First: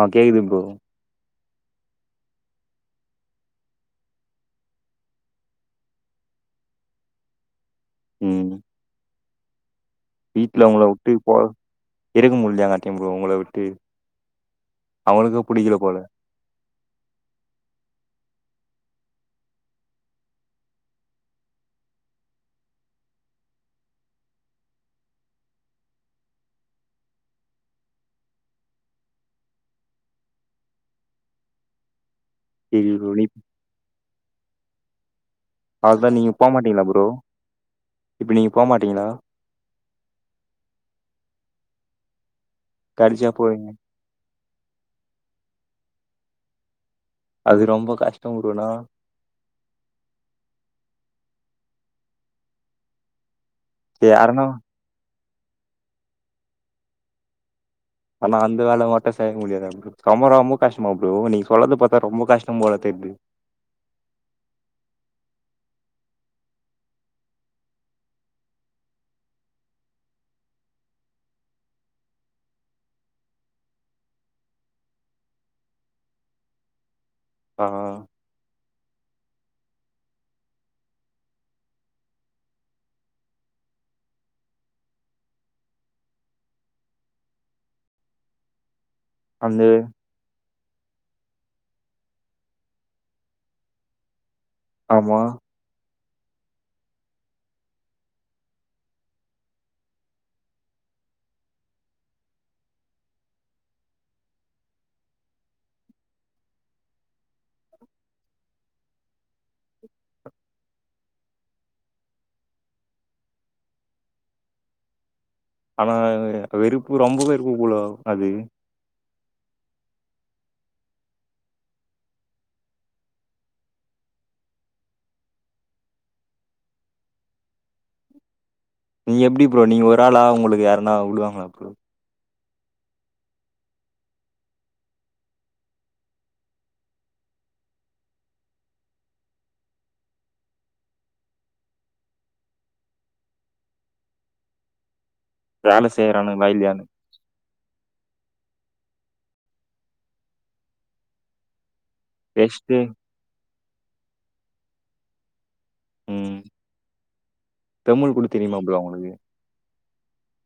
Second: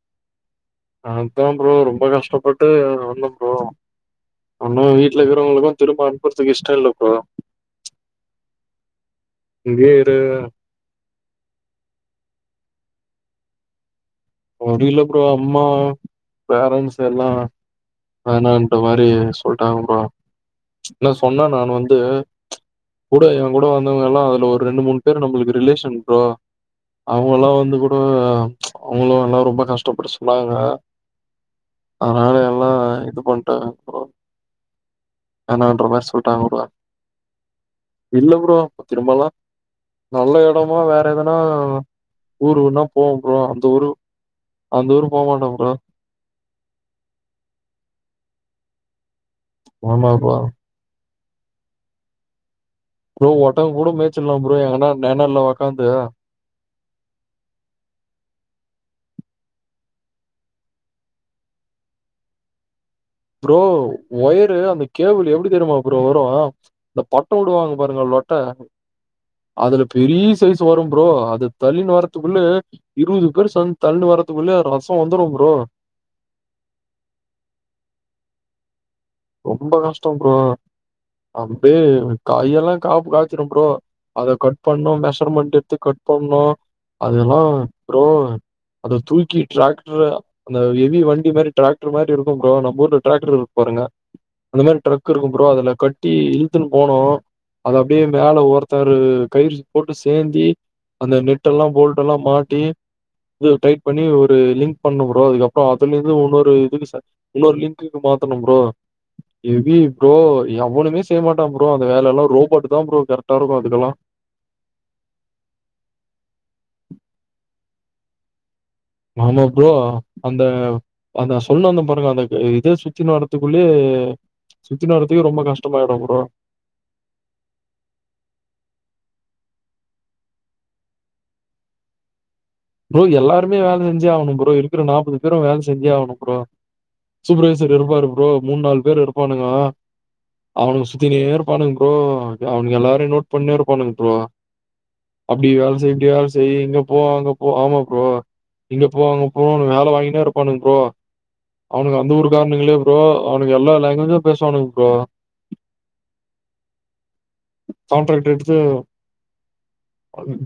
ஆ கேக்குதுங் ப்ரோ அதா ப்ரோ ரொம்ப கஷ்டப்பட்டு அங்க வந்தோ ப்ரோ உன்னு வீட்ல இருக்கிறவங்களுக்கு திரும்ப அனுப்புறதுக்கு இஷ்டோ இல்ல ப்ரோ ம் இங்கயே இரு வீட்ல அவுங்கள விட்டு போ இருக்க முடியலயாங்க ப்ரோ உங்கள விட்டு அது இல்ல ப்ரோ அவங்களுக்கு அம்மா புடிக்கல போல பேரன்ட்ஸ் எல்லா வேணான் ற மாரி சொல்ட்டாங்க ப்ரோ இல்ல சொன்னா நானு வந்து கூட என் கூட வந்தவுங்க எல்லா அதுல ஒரு ரெண்டு மூணு பேர் நம்பளுக்கு ரிலேஷன் ப்ரோ அவுங்க எல்லா வந்து கூட அவுங்களு எல்லா ரொம்ப கஷ்டப்பட்டு சொன்னாங்க அதனால எல்லா சரி ப்ரோ இது நீ பண்ணிட்டான்க ப்ரோ வோணான்ற மாரி அதுதா நீங்க சொல்லிட்டாங்க போ போல மாட்டீங்களா ப்ரோ இல்ல இப்ப நீங்க ப்ரோ போ இப்ப மாட்டீங்களா திரும்பலா நல்ல எடமா வேற எதனா ஊர்ஊன்னா போவே கடிச்சா ப்ரோ அ போவீங்க ஊரு அந்த ஊரு போ மாட்டே ப்ரோ அது ரொம்ப கஷ்டம்னா ஆமா ப்ரோ ப்ரோ ஒன் னா கூட மேச்சில்லா யாருன்னா ப்ரோ [unintelligible] னல்ல ஒக்காந்து ஆனா அந்த வேல மொத்தோ செய்ய முடியாது ரொம்ப ரொம்ப கஷ்டமா ப்ரோ நீங்க சொல்த பாத்தா ரொம்ப கஷ்டம் போல தெரிது ப்ரோ ஒயரு அந்த கேபிள் எப்டி தெரியுமா ப்ரோ வரு இந்த பட்டம் விடுவாங்க பாருங்க லொட்ட அதுல பெரிய சைஸ் வரு ப்ரோ அது தள்ளின்னு வர்ரதுக்குள்ள இருவது பேர் சேந்து தள்ளின்னு வர்ரதுக்குள்ள ரசோ வந்துரு ப்ரோ ஆ ஆ ரொம்ப கஷ்டம் ப்ரோ அம்பே கயெல்லா காப்பு காய்ச்சிடு ப்ரோ அத கட் பண்ணோ மெஷர்மெண்ட் எடுத்து கட் பண்ணோ அதெல்லா ப்ரோ அத தூக்கி அந்த டிராக்டர் அந்த எவி வண்டி மாதிரி டிராக்டர் மாதிரி இருக்கு ப்ரோ நம்ம ஊர்ல டிராக்டர் இருக்கு பாருங்க அந்த மாரி டிரக் ஆமா இருக்கு ப்ரோ அதுல கட் சுட்டி இழுத்துன்னு போனோ அத அப்டியே மேல ஒருத்தர் கயிற போட்டு சேத்தி அந்த நெட்டெல்லா போல்டெல்லா மாட்டி இது டைட் பண்ணி ஒரு லிங்க் பண்ணும் ப்ரோ அதுக்கப்புறோ அதுலருந்து இன்னொரு இதுக்கு இன்னொரு லிங்க்குக்கு மாத்தணு ப்ரோ எவி ப்ரோ எவனுமே செய்யமாட்டா ப்ரோ அந்த வேலைலா ரோபோட்டு் தா ப்ரோ கரெக்டா இருக்கு அதுக்கெல்லா ஆனா வெருப்பு ரொம்பவு இருக்க கூடாது அது ஆமா ப்ரோ அந்த அந்த சொல்ல அந்த பாருங்க அந்த இதே சுத்தி வரதுக்குள்ளேயே சுத்தி வரத்துக்கு ரொம்ப கஷ்டமாயிடு ப்ரோ நீங்க எப்டி ப்ரோ நீங்க ஒரு ஆளா உங்களுக்கு யாரனா விடுவாங்களா ப்ரோ ப்ரோ எல்லாருமே வேல செஞ்சே ஆகணு ப்ரோ இருக்கிற நாற்பது பேரு வேல செஞ்சே ஆகணு ப்ரோ சூப்பர்வைசர் இருப்பாரு ப்ரோ மூணு நாலு பேர் இருப்பானுங்க அவனுங்க சுத்தினே இருப்பானுங்க ப்ரோ அவனுங்க எல்லாரையு நோட் பண்ணினே இருப்பானுங்க ப்ரோ அப்டி வேலை வேல செய் இப்டி வேலை செய்யறானுங்களா செய் இங்க இல்லையான்னு போ அங்க ப்ரோ இங்க போ அங்க போன்னு வேலை வாங்கினே இருப்பானுங்க ப்ரோ அவனுங்க அந்த ஊர் காரணுங்களே ரெஸ்ட்டு ப்ரோ அவனு எல்லா லாங்குவேஜு பேசுவானுங்க ப்ரோ உ தமிழ் கூட கான்ட்ராக்ட் எடுத்து தெரியுமா ப்ரோ அவங்களுக்கு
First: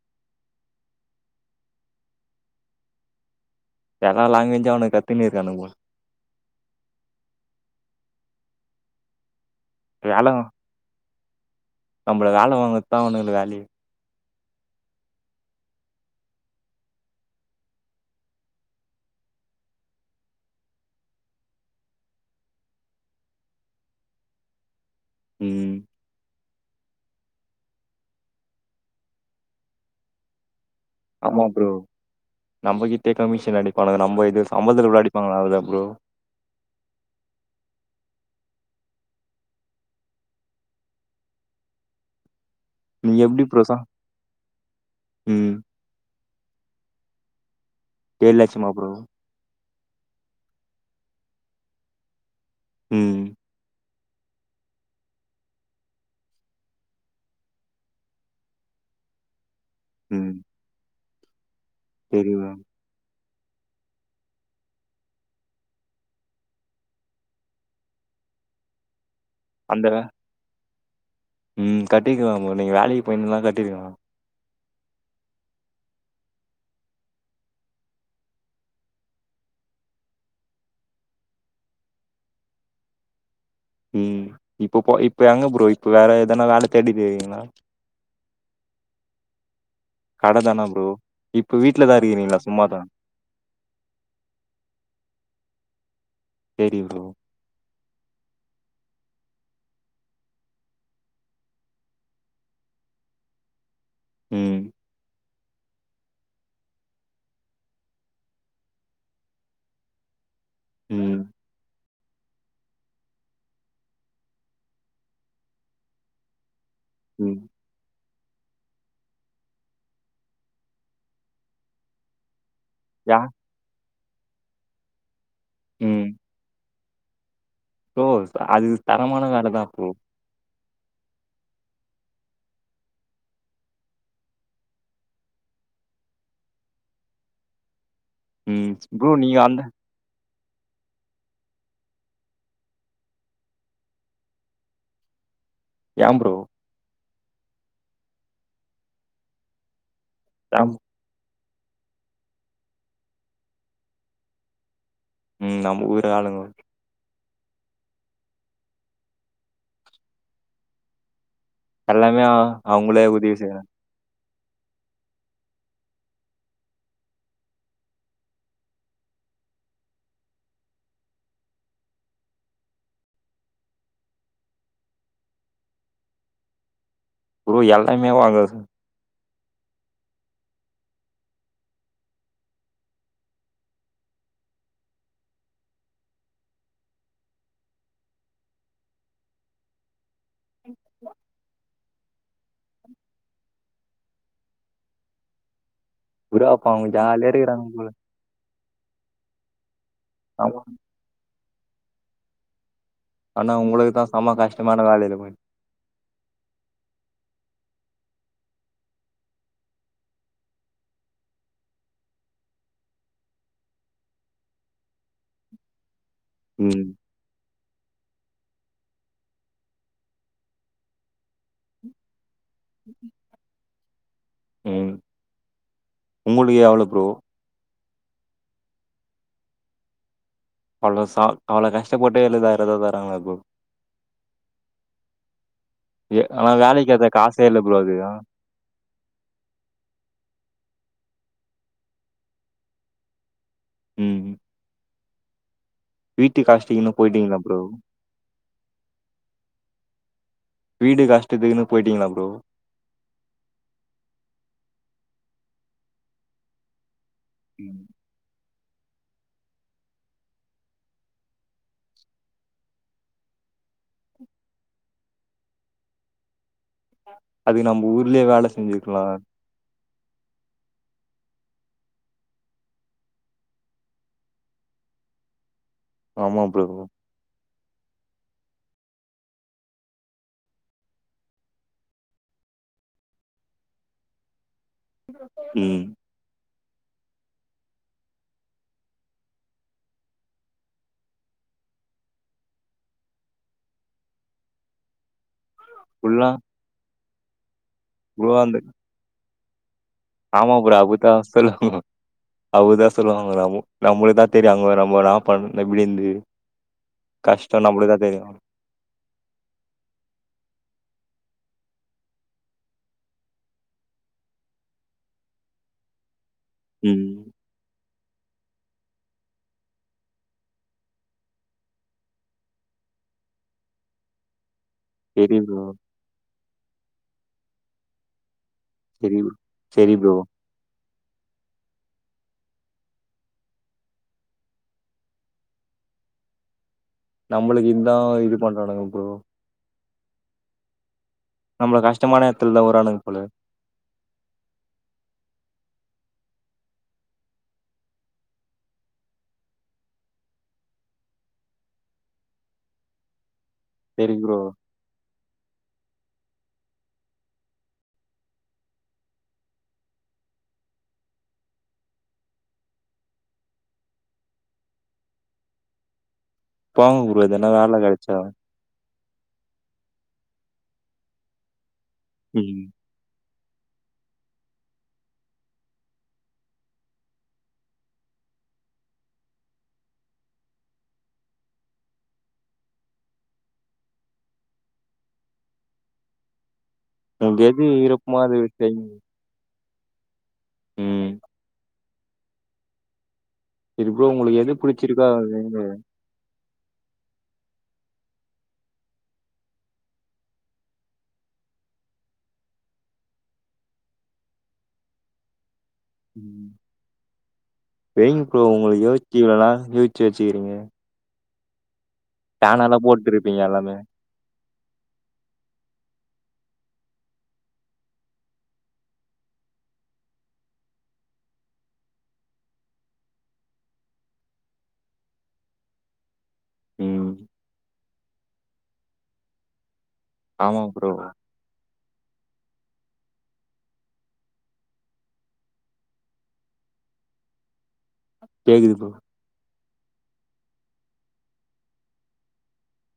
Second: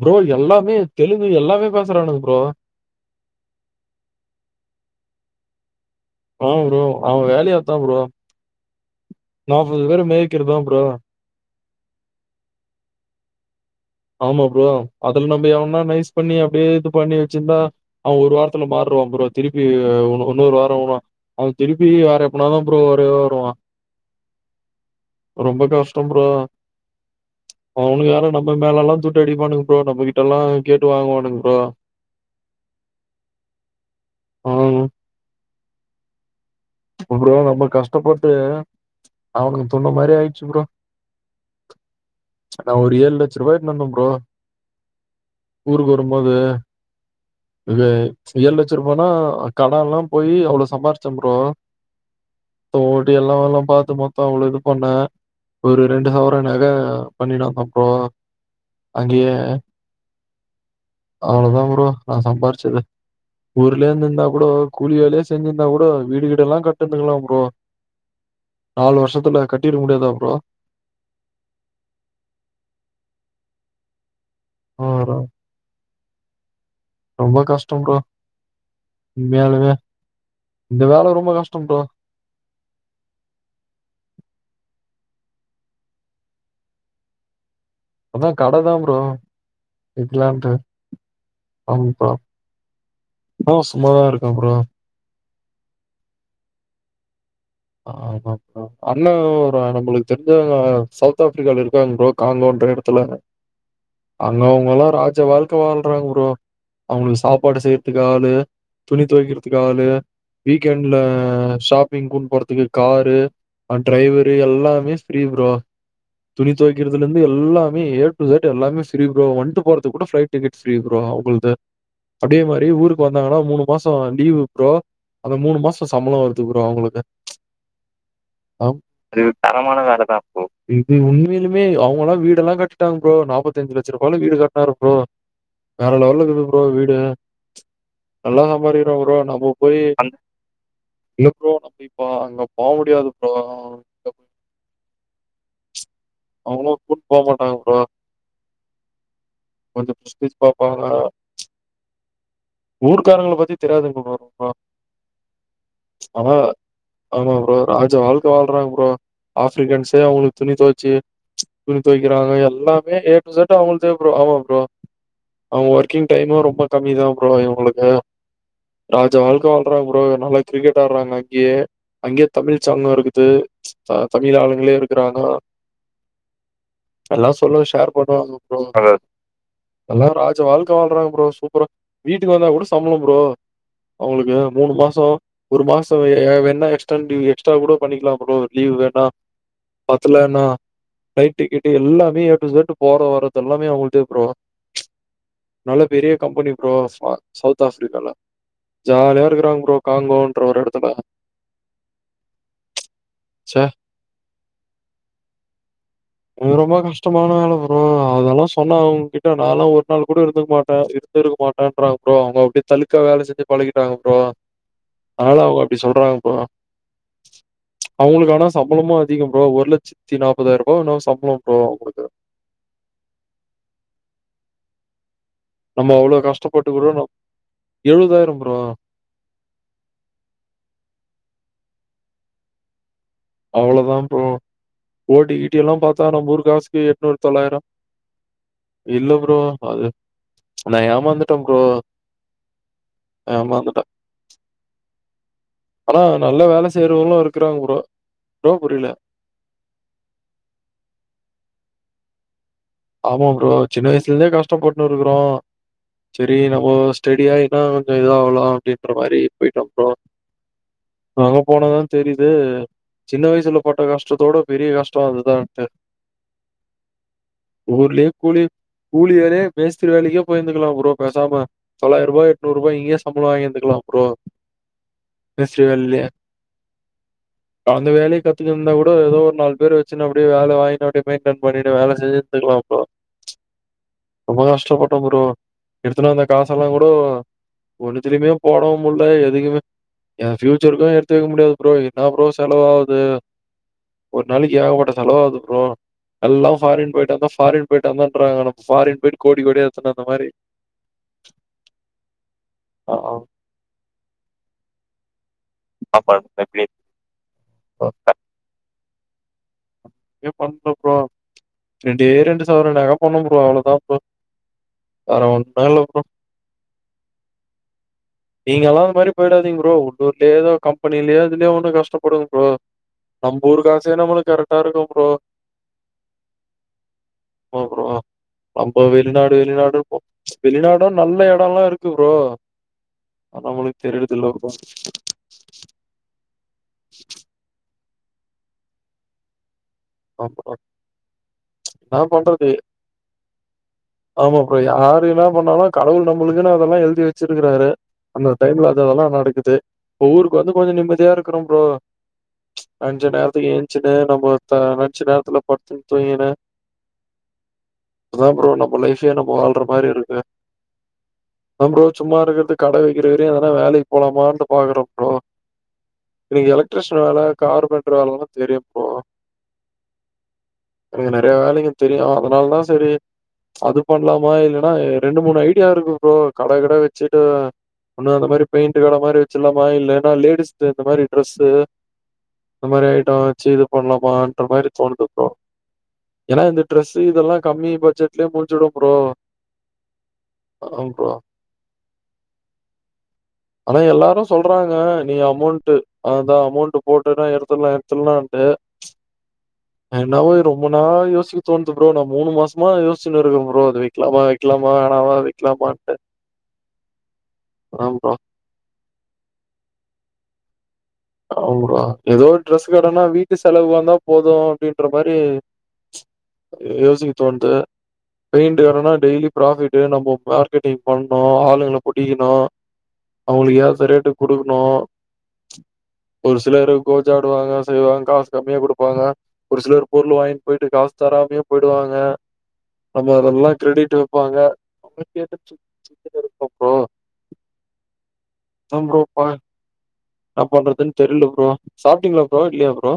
ப்ரோ எல்லாமே தெலுங்கு எல்லாமே பேசுறானுங்க ப்ரோ எல்லா லாங்குவேஜூம் அவனுங்க கத்தினி இருக்கானுங்க ப்ரோ ஆ்மா ப்ரோ அவ வேலயே அதா ப்ரோ நாப்பது பேர வேல மேய்கிறதா ப்ரோ நம்மள வேல வாங்கரது தா அவனுங்க வேலயே ஆமா ப்ரோ அதுல நம்ம எவனா நைஸ் பண்ணி அப்டியே இது பண்ணி வச்சிருந்தா அவ ஒரு வாரத்துல மாறுடுவா ப்ரோ திருப்பி இன்னொரு வாரோ அவ திருப்பி வேற எப்பனாதா ப்ரோ வரவே வருவா ரொம்ப ம் கஷ்டம் ப்ரோ அவனுங்க வேற நம் ம மேலல்லா துட்டு அடிப்பானுங்க ப்ரோ நம்மகிட்டல்லா ஆமா ப்ரோ நம்மகிட்டே கமிஷன் அடிப்பானுங்க நம்ம இது ம். சம்பளத்துல அடிப்பாங்க‌ அத ப்ரோ ப்ரோ நம்ம கஷ்டப்பட்டு அவனுங்க துண்ண மாரி ஆயிட்ச்சு ப்ரோ நா ஒரு ஏழு நீங்க லட்ச எப்டி ருவா எட்னு சா வந்தம் ப்ரோ ம் ஊருக்கு வரும்போது இது ஏழு லட்சமா லச்ச ப்ரோ ருபானா கடன்லா போயி‌ அவ்ளொ சம்பாரிச்டே ப்ரோ தோடு ம் எல்லா அவளா பாத்துப்பா த்த அவ்ள இது பண்ணே ஒரு ரெண்டு சவர நக பண்ணிடுவ அப்போ அங்கயே ம் அவ்ளதா ப்ரோ நா சரி ப்ரோ சம்பார்ச்சது ஊர்லயே இந்துந்தா கூட கூலி வேலயே செஞ்சிந்தா கூட வீடுக ல்லா கட்டிந்துங்களா ப்ரோ நாலு வருஷ அந்தக ம் கட்டிக்குலா ப்ரோ நீங்க வேலைக்கு போயிர்ந்தனா கட்டிருக்கலா ஆ ப்ரோ ரொம்ப கஷ்டம் ப்ரோ உண்மையாலுமே இந்த வேல ரொம்ப கஷ்டம் ப்ரோ ம் இப்ப போ இப்ப எங்க ப்ரோ இப்ப வேற எதனா வேல தேடிட் இருக்கீங்ளா அதா கடதா ப்ரோ கட வக்கெலான்ட்டு தானா ப்ரோ ஆ வீட்ல தா இப்ப இருக்கிறீங்களா சும்மாதா இப்ப நா சும்மாதா இருக்க ப்ரோ சேரி ப்ரோ ஆமா ப்ரொ அண்ணே ஒரு நம்பளுக் தெரிஞ்சவுங்க சவுத் ஆஃப்ரிக்கால இருக்காங்க ப்ரோ காங்கோன்ற எடத்துல அங்க ம் அவுங்கல்லா ராஜ வாழ் க்க வாழ்றாங்க ப்ரோ அவுங்ளுக்கு சாப்பாடு செய்யிற்துக்கு ஆளு துணி தொவக்கிற்துக்கு ஆளு வீக்கெண்ட்ல ம் ஷாப்பிங் குன் த்துக்கு காரு அன் ட்ரைவரு எல்லாமே ஃப்ரீ ப்ரோ துணி தொய்க்கிறதுலந்து ம் எல்லாமே ஏ டு ஸெட் எல்லாமே ஃப்ரீ ப்ரோ வன்ட்டு போறதுக் கூட ஃப்ளைட் டிக்கெட் ஃப்ரீ ப்ரோ அவுங்கள்து அதேமா ரி ஊருக்கு யா வந்தாங்கனா மூணு மாசொ லீவு ப்ரோ அந்த மூணு மாச ம் சம்பள வருது ப்ரோ அவுங்களுக்கு ப்ரோ அது தரமான வேலதான் ப்ரோ இது உண்மைலுமே அவு ங்களா வீடெல்லா கட்டிட்டாங்க ப்ரோ நாப்பத்தஞ்சு லட்ச ருபால வீடு கட்னாரு ப்ரோ வேற லெவல்ல இக்குது ப்ரோ வீடு நல்லா ம் சம்பாரிக்குறா ப்ரோ நீங்க நம்ம அந்த போய் அங்க இல்ல ப்ரோ இப்ப அங்க போ முடியாது ப்ரோ ஏன் ப்ரோ அவுக்கு போமாட்டாங்க ப்ரோ கொஞ்ச சிபிஸ் ஏன் பாப்பாங்க ஊர்காரங்கள பத்தி தெரியாதுங்க ப்ரோ போ ம் நம் ஊர் ஆளுங்க ஆமா ப்ரோ ராஜா வாழ்க்க வாழ்றா ப்ரோ ஆபிரிக்கன்ஸே அவுகளுக்கு துணி தொவய்ச்சி துணி எல்லாமே தொவைக்கிறாங்க அ- எல்லாமே அவங்களே ஏ டூ உதவி இசட் செய்றாங்க அவுங்குலுதே ப்ரோ ஆமா ப்ரோ அவுங்க ஒர்க்கிங் டைமோ ரொம்ப கம்மிதா ப்ரோ இவங்களுக்கு ராஜா வாழ்க்க வாழ்றா ப்ரோ நல்லா கிரிக்கெட் ஆடுறாங்க அங்கேயே அங்கேயே தமிழ் சாங்கும் இருக்குது தமிழ் ஆளுங்களே இருக்கிறாங்க எல்லா ப்ரோ செல்லுல ஷேர் எல்லாமே பண்ணுவாங்க அவங்க ப்ரோ அத எல்ல ராஜா வாழ்க்க வாழ்றாங்க ப்ரோ சூப்பரா வீட்டுக்கு வந்தா கூட சம்பளோ ப்ரோ அவுங்ளுக்கு மூணு மாசோ ஒரு மாசோ வேணா எக்ஸ்டன் டீவ் எக்ஸ்ட்ரா கூட பண்ணிக்கலா ப்ரோ லீவ் வேணா பத்தலனா நைட் டிக்கெட் எல்லாமே எ டூ இசட் போற வரறது எல்லாமே அவுங்கள்தே ப்ரோ நல்ல பெரிய கம்பெனி அப்ப ப்ரோ அவங்க ச, ஜாலியா சவுத் இருக்கிறாங்க போல ஆஃப்ரிக்கால ஜாலியா இருக்றாங்க ப்ரோ காங்கோன்ற ஒரு ஆமா எடத்துல ஆனா ச்சே! உங்களுக்குதா செம்ம கஷ்டமான வேலயிருக்கு உனுக்கு ரொம்ப கஷ்டமான வேல ப்ரோ அதெல்லா சொன்னா உங்கிட்ட நாயெல்லா ஒரு நாள் கூட இருந்துருக்கமாட்டே இருந்துருக்கமாட் ப்றாங்க ப்ரோ அவுங்க அப்பிடியே தலுக்கா வேல செஞ்சி பழகிட்டாங்க ப்ரோ அதனால அவுங்க அப்பிடி சொல்றாங்க ம் அவுங்களுக் ஆனா சம்பளமு அதிகோ ப்ரோ ஒரு லட்சத்தி நாப்பதாயிருவா என்னவோ சம்பளம் ப்ரோ அவுங்களுக்கு ங், ங் ம் நம்ம அவ்ளோ உங்களுக்கு எவ்ளோ கஷ்டப்பட்டுக்குடோ ப்ரோ நம் எழுவதாயிரம் ப்ரோ பழசா அவள கஷ்டபட்டு எழுவதாயிரத எழுவதா அவ்ளோதா ப்ரோ ஓட்டி கீட்டிய எல்லா பாத்தா எ நம் ஊரு ஆனா காசுக்கு வேலைக்கு அது எட்நூறு காசே தொள்ளாயிறோ இல்ல ப்ரோ அது ஆ. இல்ல ப்ரோ அது நா ஏமாந்துட்டே ப்ரோ ஏமாந்துட்ட ம் ஆனா வீட்டு நல்ல வேல கஷ்டக்குன்னு செய்றவங்களு போயிட்டீங்களா இருக்கிறாங்க ப்ரோ ப்ரோ புரியல போய்ட்டீங்களா ப்ரோ ஆமா ப்ரோ சின்ன வயசுல இருந்தே கஷ்டபட்னு இருக்கிறோ சேரி நம்ம செடியாய்ன்னா கொஞ்ச இதாகலா அப்டின்ற மாரி போயிட்டோ ப்றோ அங்க போனதா தெரியுது சின்ன வயசுல பட்ட கஷ்டத்தோட பெரிய கஷ்டோ அதுதான்ட்டு [inaudible] ஊர்லே ஊர்லயே கூலி கூலி வேல செஞ்சுக்கலாம் கூலிவேலயே பேஸ் வேலிக்கே போயிருந்துக்கலா ப்ரோ பேசாம தொள்ளாயிர ரூபா எட்னூறு ரூபா இங்கயே சம்பளோ வாங்கிருந்துக்கலா ப்ரோ மேஸ்திரி வேலையிலயே. ஆமா ப்ரோ அந்த வேலைய கத்துக்கட்டு இருந்தா கூட ஏதோ ஒரு நாலு பேரு வச்சு அப்டியே வேல வாங்கினு அப்டியே மெயின்டென் பண்ணிட்டு வேல செஞ்சு [unintelligible] கஷ்டப்பட்ட ப்ரோ ம் எடுத்துட்வந்த காஷ் ல்லாம் கூட ஒண்ணுத்தலயுமே போடவு முட்ல எதுக்குமே எ ஃபியூச்சருக்கு எடுத்து வைக்க முடியாது ப்ரோ என்ன ப்ரோ செலவாவுது ஒரு நாளைக்கு ஏகப்பட்ட செலவாவுது ப்ரோ ஃபுல்லா எல்லா ஃபாரின் போயி [unintelligible] பாரின் ப்ரோ அந்த போயட்டுவந்த ஃபாரின் போய்டு கோடிக் கோடியா எடுத்துன்னு வந்த மாரி. ஆமா ப்ரோ அபதா சொல்லுவாங்க அபதா ஆ. ஆ. சொல்லுவாங்க நம் நம்மளதா தெரியாங்க நம்மநா ப நபடிந்து ஆமா. எப்படி கஷ்ட நப்பளத தெரிய [unintelligible] பண்ணல ப்ரோ ரெண்டே ரெண்டு சவர நக பண்ணு ப்ரோ அவ்வளதா ப்ரோ வேர ஒன்னு இல்ல ப்ரோ உ நீங்க எல்லா அந்த மாரக போயிடாதீங் ப்ரோ உள்ளர்லயே ஏதோ கம்பெனிலேயோ இதுலயே ஒண்ணு கஷ்டப்படுங்க ப்ரோ நம்ம ஊரு காசே நம்மளுக்கு கர ட்டா இருக்க ப்ரோ சரி ப்ரோ ஆ ப்ரோ நம்ப சரி ப்ரோ வெளிநாடு வெளிநாடு சரி ருப்போ ப்ரோ வெளிநாட் ன்னு நல்ல இடம்ல்லா இருக்கு ப்ரோ ஆண்ணாமளுக்கு தெரிடுதல்லருக்கு நம்மளுக்கு இந் தா இது பண்றானுங்க ப்ரோ ஆமா ஆ நம்மள நா கஷ்டமான பண்றது எடத்துல தா உடுறானுங்க போல ஆமாப்புறோ யாரு என்ன பண்ணாலு கடவுள் நம்மளுக்குன்னு அதெல்லா எலுதி வச்சிருக்கிறாரு அந்த டைம்ல அத தெல்லா நடக்குது ஒவ்வஊருக்கு வந்து கொஞ்ச நிம்மதியா இருக்கோ ப்ரோ அஞ்சு நேரத்துக்கு ஏ ச்சினு சரி நம்ம ப்ரோ த நினச்சு நேரத்துல பத்து தூங்கின அதா ப்ரோ நம்ம லைஃபே நம்ம வாழ்ற மாரி இருக்கு நா ப்ரோ சும்மா இருக்கிறது கட வைக்கிற வையு எதனா வேலைக்கு போலாமான்னு பாக்குற ப்ரோ இன்னக்கி போங்க எலக்ட்ரிஷியன் வேல ப்ரோ எதனா வேல கார்பன்டர் கெடச்சா வேலல்லாம் தெரியும் ப்ரோ கிரின த வேலைக்கு தெரியு அதனால தா ம் செரி அது பண்ணலாமா இல்லன்னா ரெண்டு மூணு ஐடியா இருக்கு ப்ரோ கட கிட வச்சிட்டு ஒன்னு அந்த மாரி பெயிண்ட் கட மாரி வச்சிலாமா இல்லன்னா லேடிஸ்து இந்த மாரி ட்ரெஸு இந்த மாரி ஐட்டம் வச்சி இது பண்ணலாமான்ற மாரி தோணுது ப்ரோ ஏன்னா நி ட்ரெஸு இதெல்லாம் உங்களுக்கு எது கம்மி விருப்பமோ பட்ஜெட்லே அது முடிஞ்சிடும் செய்ங்க ப்ரோ ஆ ப்ரோ ம் ஆனா சரி ப்ரோ எல்லாரும் உங்களுக்கு எது சொல்றாங்க புடிச்சிருக்கோ நீ அத வைங்க அமௌண்ட்டு அதா அமௌன்ட்டு போட்டுனா எடுத்துலாம் எடுத்துலான்ட்டு என்னாவும் ரொம்ப னோ யோசிக்க தோணுது ப்ரோ நான் மூணு மாசமா யோசிச்சினு இருக்கே ப்ரோ அது வைக்கலாமா வைக்கலாம வேனாவா வைக்கலாமா ம் வைங்க ப்ரோ உங்களுக்கு யோசிச்சி இவ்ளோ நாளிக்கு வச் சிக்கிறிங்க ஆமா எதோ ஒரு ட்ரெஸ் கடனா வீட்டு போட்டுருப்பீங்க எல்லாமே செலவுக்கு வந்தா போதும் அப்டின்ற மாரி யோசிக்க தோண்து பெயிண்ட்டு கடன்னா டெய்லி ஃபிராபிட்டு நம்போ மார்க்கெட்டிங் பண்ணும் ஆளுங்கள புடிக்கணும் அவுங்களுக்கு ஏத்த ரேட்டுக்கு குடுக்கணும் ஒரு சிலரு ம் கோச்சி ஆடுவாங்க செய்வாங்க காசு கம்மியா குடுப்பாங்க ஒரு சிலர் பொருளு வாங்கிட்டு ஆமா போயிட்டு ப்ரோ காசு தராமே போயிவாங் ம நம்ம அதெல்லாம் கிரிடிட்டு வப்பாங்க அவங்க கேட்டு அப்றோ தா ப்ரோ பா இன்ன பண்றதுன்னு தெர்ல ப்ரோ சாப்ட்டீங்களா ப்ரோ இல்லையா ப்ரோ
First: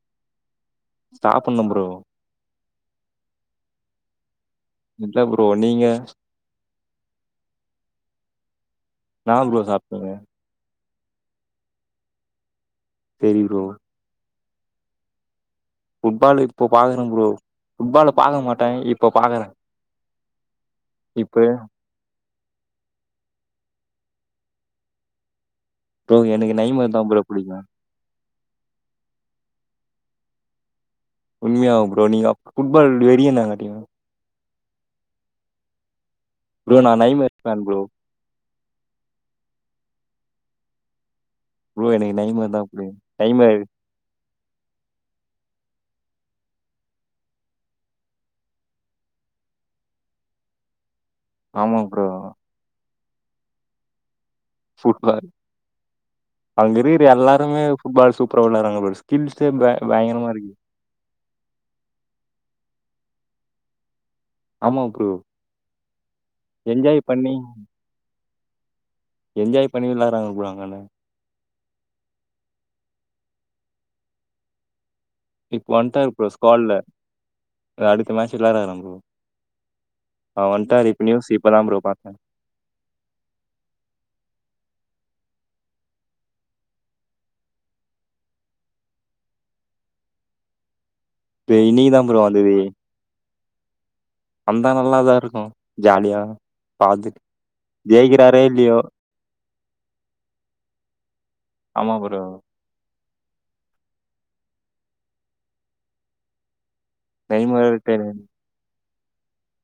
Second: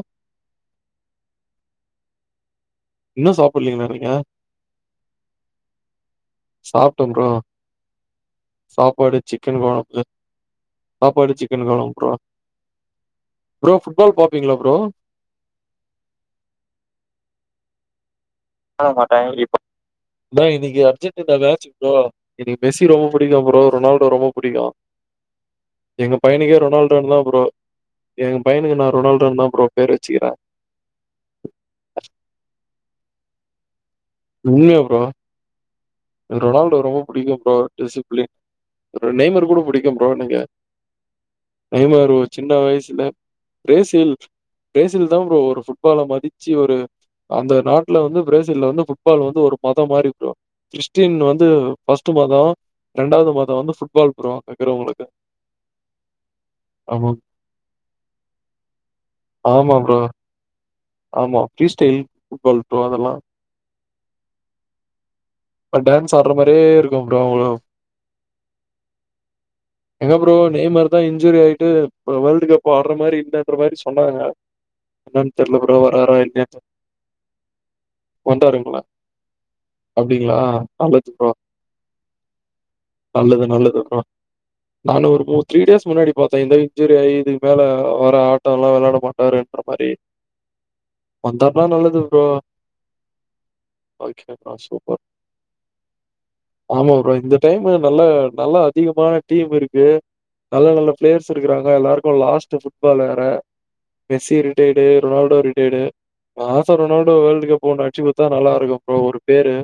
சாப்பண்ணும் ப்ரோ இன்னும் சாப்பிடலிங்களா நீங்க இல்ல ப்ரோ நீங்க சாப்ட்டன் ப்ரோ சாப்பாடு என்னா ப்ரோ சிக்கன் கொழம்பு சாப்ட்டீங்க சாப்பாடு சிக்கன் கொழம்பு ப்ரோ ப்ரோ ஃபுட்பால் பா பீங்களா ப்ரோ ஃபுட்பால் இப்போ பாக்கற ப்ரோ ஃபுட்பால பாக்க மாட்டே க்காவமாட்டேன் பாக்குறே இப்ப பே இன்னைக்கு அர்ஜென்ட்டுதா இப்ப வேலச்சி ப்ரோ எனக்கு மெஸ்ஸி ரொம்ப புடிக்கும் ப்ரோ ரொனால்டோ ரொம்ப புடிக்கும் எங்க ப்ரோ எனக்கு பையனுக்கே நைமர் ரொனால்டோனு தா ப்ரோ புடிக்கு எங்க பையனுக்கு நா ரொனால்டோ தான் ப்ரோ பேர் வச்சுக்கிறேன் உண்மையாவும் ப்ரோ நீங்க ஃபுட்பால் வெறியனா கட்டியும் உண்மையா ப்ரோ ரொனால்டோ ப்ரோ நா ரொம்ப நைமர் புடிக்கும் ப்ரோ ஃபேன் டிசிபிளின் நெய்மர் கூட புடிக்கும் ப்ரோ நீங்க ப்ரோ நெய்மர் எனக்கு ஓ சின்ன நைமர் தா புடிக்கு வயிசுல நைமர் பிரேசில் பிரேசில் தான் ப்ரோ ஒரு ஃபுட் ஃபுட்பால மதிச்சு ஒரு அந்த நாட்ல வந்து பிரேசில்ல வந்து ஃபுட்பால் வந்து ஒரு மதம் மாரி ப்ரோ கிருஷ் கிறிஸ்டின் வந்து ஆமா ப்ரோ பஸ்டு மதோ ரெண்டாவுது மதம் வந்து ஃபுட்பால் ப்ரோ இருக்கிறவங்களுக்கு. ஃபுட்பால் அங்க இருக்கிற ஆமா. எல்லாருமே ஃபுட்பால் சூப்பரா விளாடறாங்க பாரு ஸ்கில்சே பே ஆமா ப்ரோ. பயங்கரமா இருக்கு ஆமா ஃப்ரீ ஸ்டைல் ஃபுட்பால் ப்ரோ அதல்லா ஆமா ப்ரோ பட் டான் ஸ் ஆடுற மாரியே என்ஜாய் இருக்கும் ப்ரோ பண்ணி அவுங்களும் என்ஜாய் பண்ணி எங்க விளாட்றாங்க ப்ரோ அங்கன நெய்மர் தா இஞ்சுரி ஆய் டு வேல்டுகப்பு ஆடுற மாரி இல்லன்ற மாரி சொன்னாங்க தெரில இப்ப ப்ரோ வன்ட்டாரு வராறா ப்ரோ இல்லயான்னு ஸ்குவாட்ல அடுத்த மேட்ச் விளாடுறாரா வந்தாருங்ளா ப்ரோ அப்டிங்ளா அவ வன்ட்டாரு இப்ப நல்லது நியூஸ் ப்ரோ இப்பதா பாத்தே நல்லது நல்லது ப்ரோ நானு ஒரு மூத் திரிடேஸ் முன்னாடி பாத்தேன் இந்த இஞ்சுரி ஆயி இதுக்கு மேல வர ஆட்டோல்லா விளையாட மாட்டாருன்ற மாரி பே வந்தாருன்னா நல்லது இன்னிக்கிதா ப்ரோ வந்தது கேட்டா வந்தா சூப்பர் நல்லாதா இருக்கு ஜாலியா ஆமா ப்ரோ பாத்துட்டு இந்த டைம் நல்ல ஜெயிக்கிறாரோ நல்ல இல்லையோ அதிகமான டீம் இருக் கு நல்ல நல்ல பிளேயர் இருக்குறாங்க ஆமா எல்லாருக்கு ப்ரோ லாஸ்ட் ஃபுட்பால ப மெஸ்ஸி ரிட்டேட் ரொனால்டோ ரிட்டேட் தோ ரொனால்டோ வேர்ல்டு கப் நெய்மர் ஒன்னு அடிச்சு குடுத்தா நல்லாருக்கும் ஒரு பேரு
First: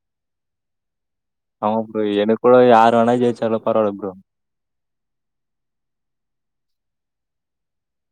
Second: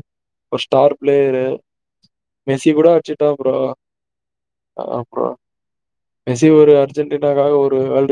ஒரு ஸ்டார் பிளேயரு. ஆமா ப்ரோ எனக் கூட மெஸ்ஸி யாரு வேனா அடிச்சுட்டான் ப்ரோ. ஜெயிச்சாலும் பரவால்ல ப்ரோ அதான் ப்ரோ. மெஸ்ஸி ஒரு அர்ஜென்டுகா ஒரு வேல்டு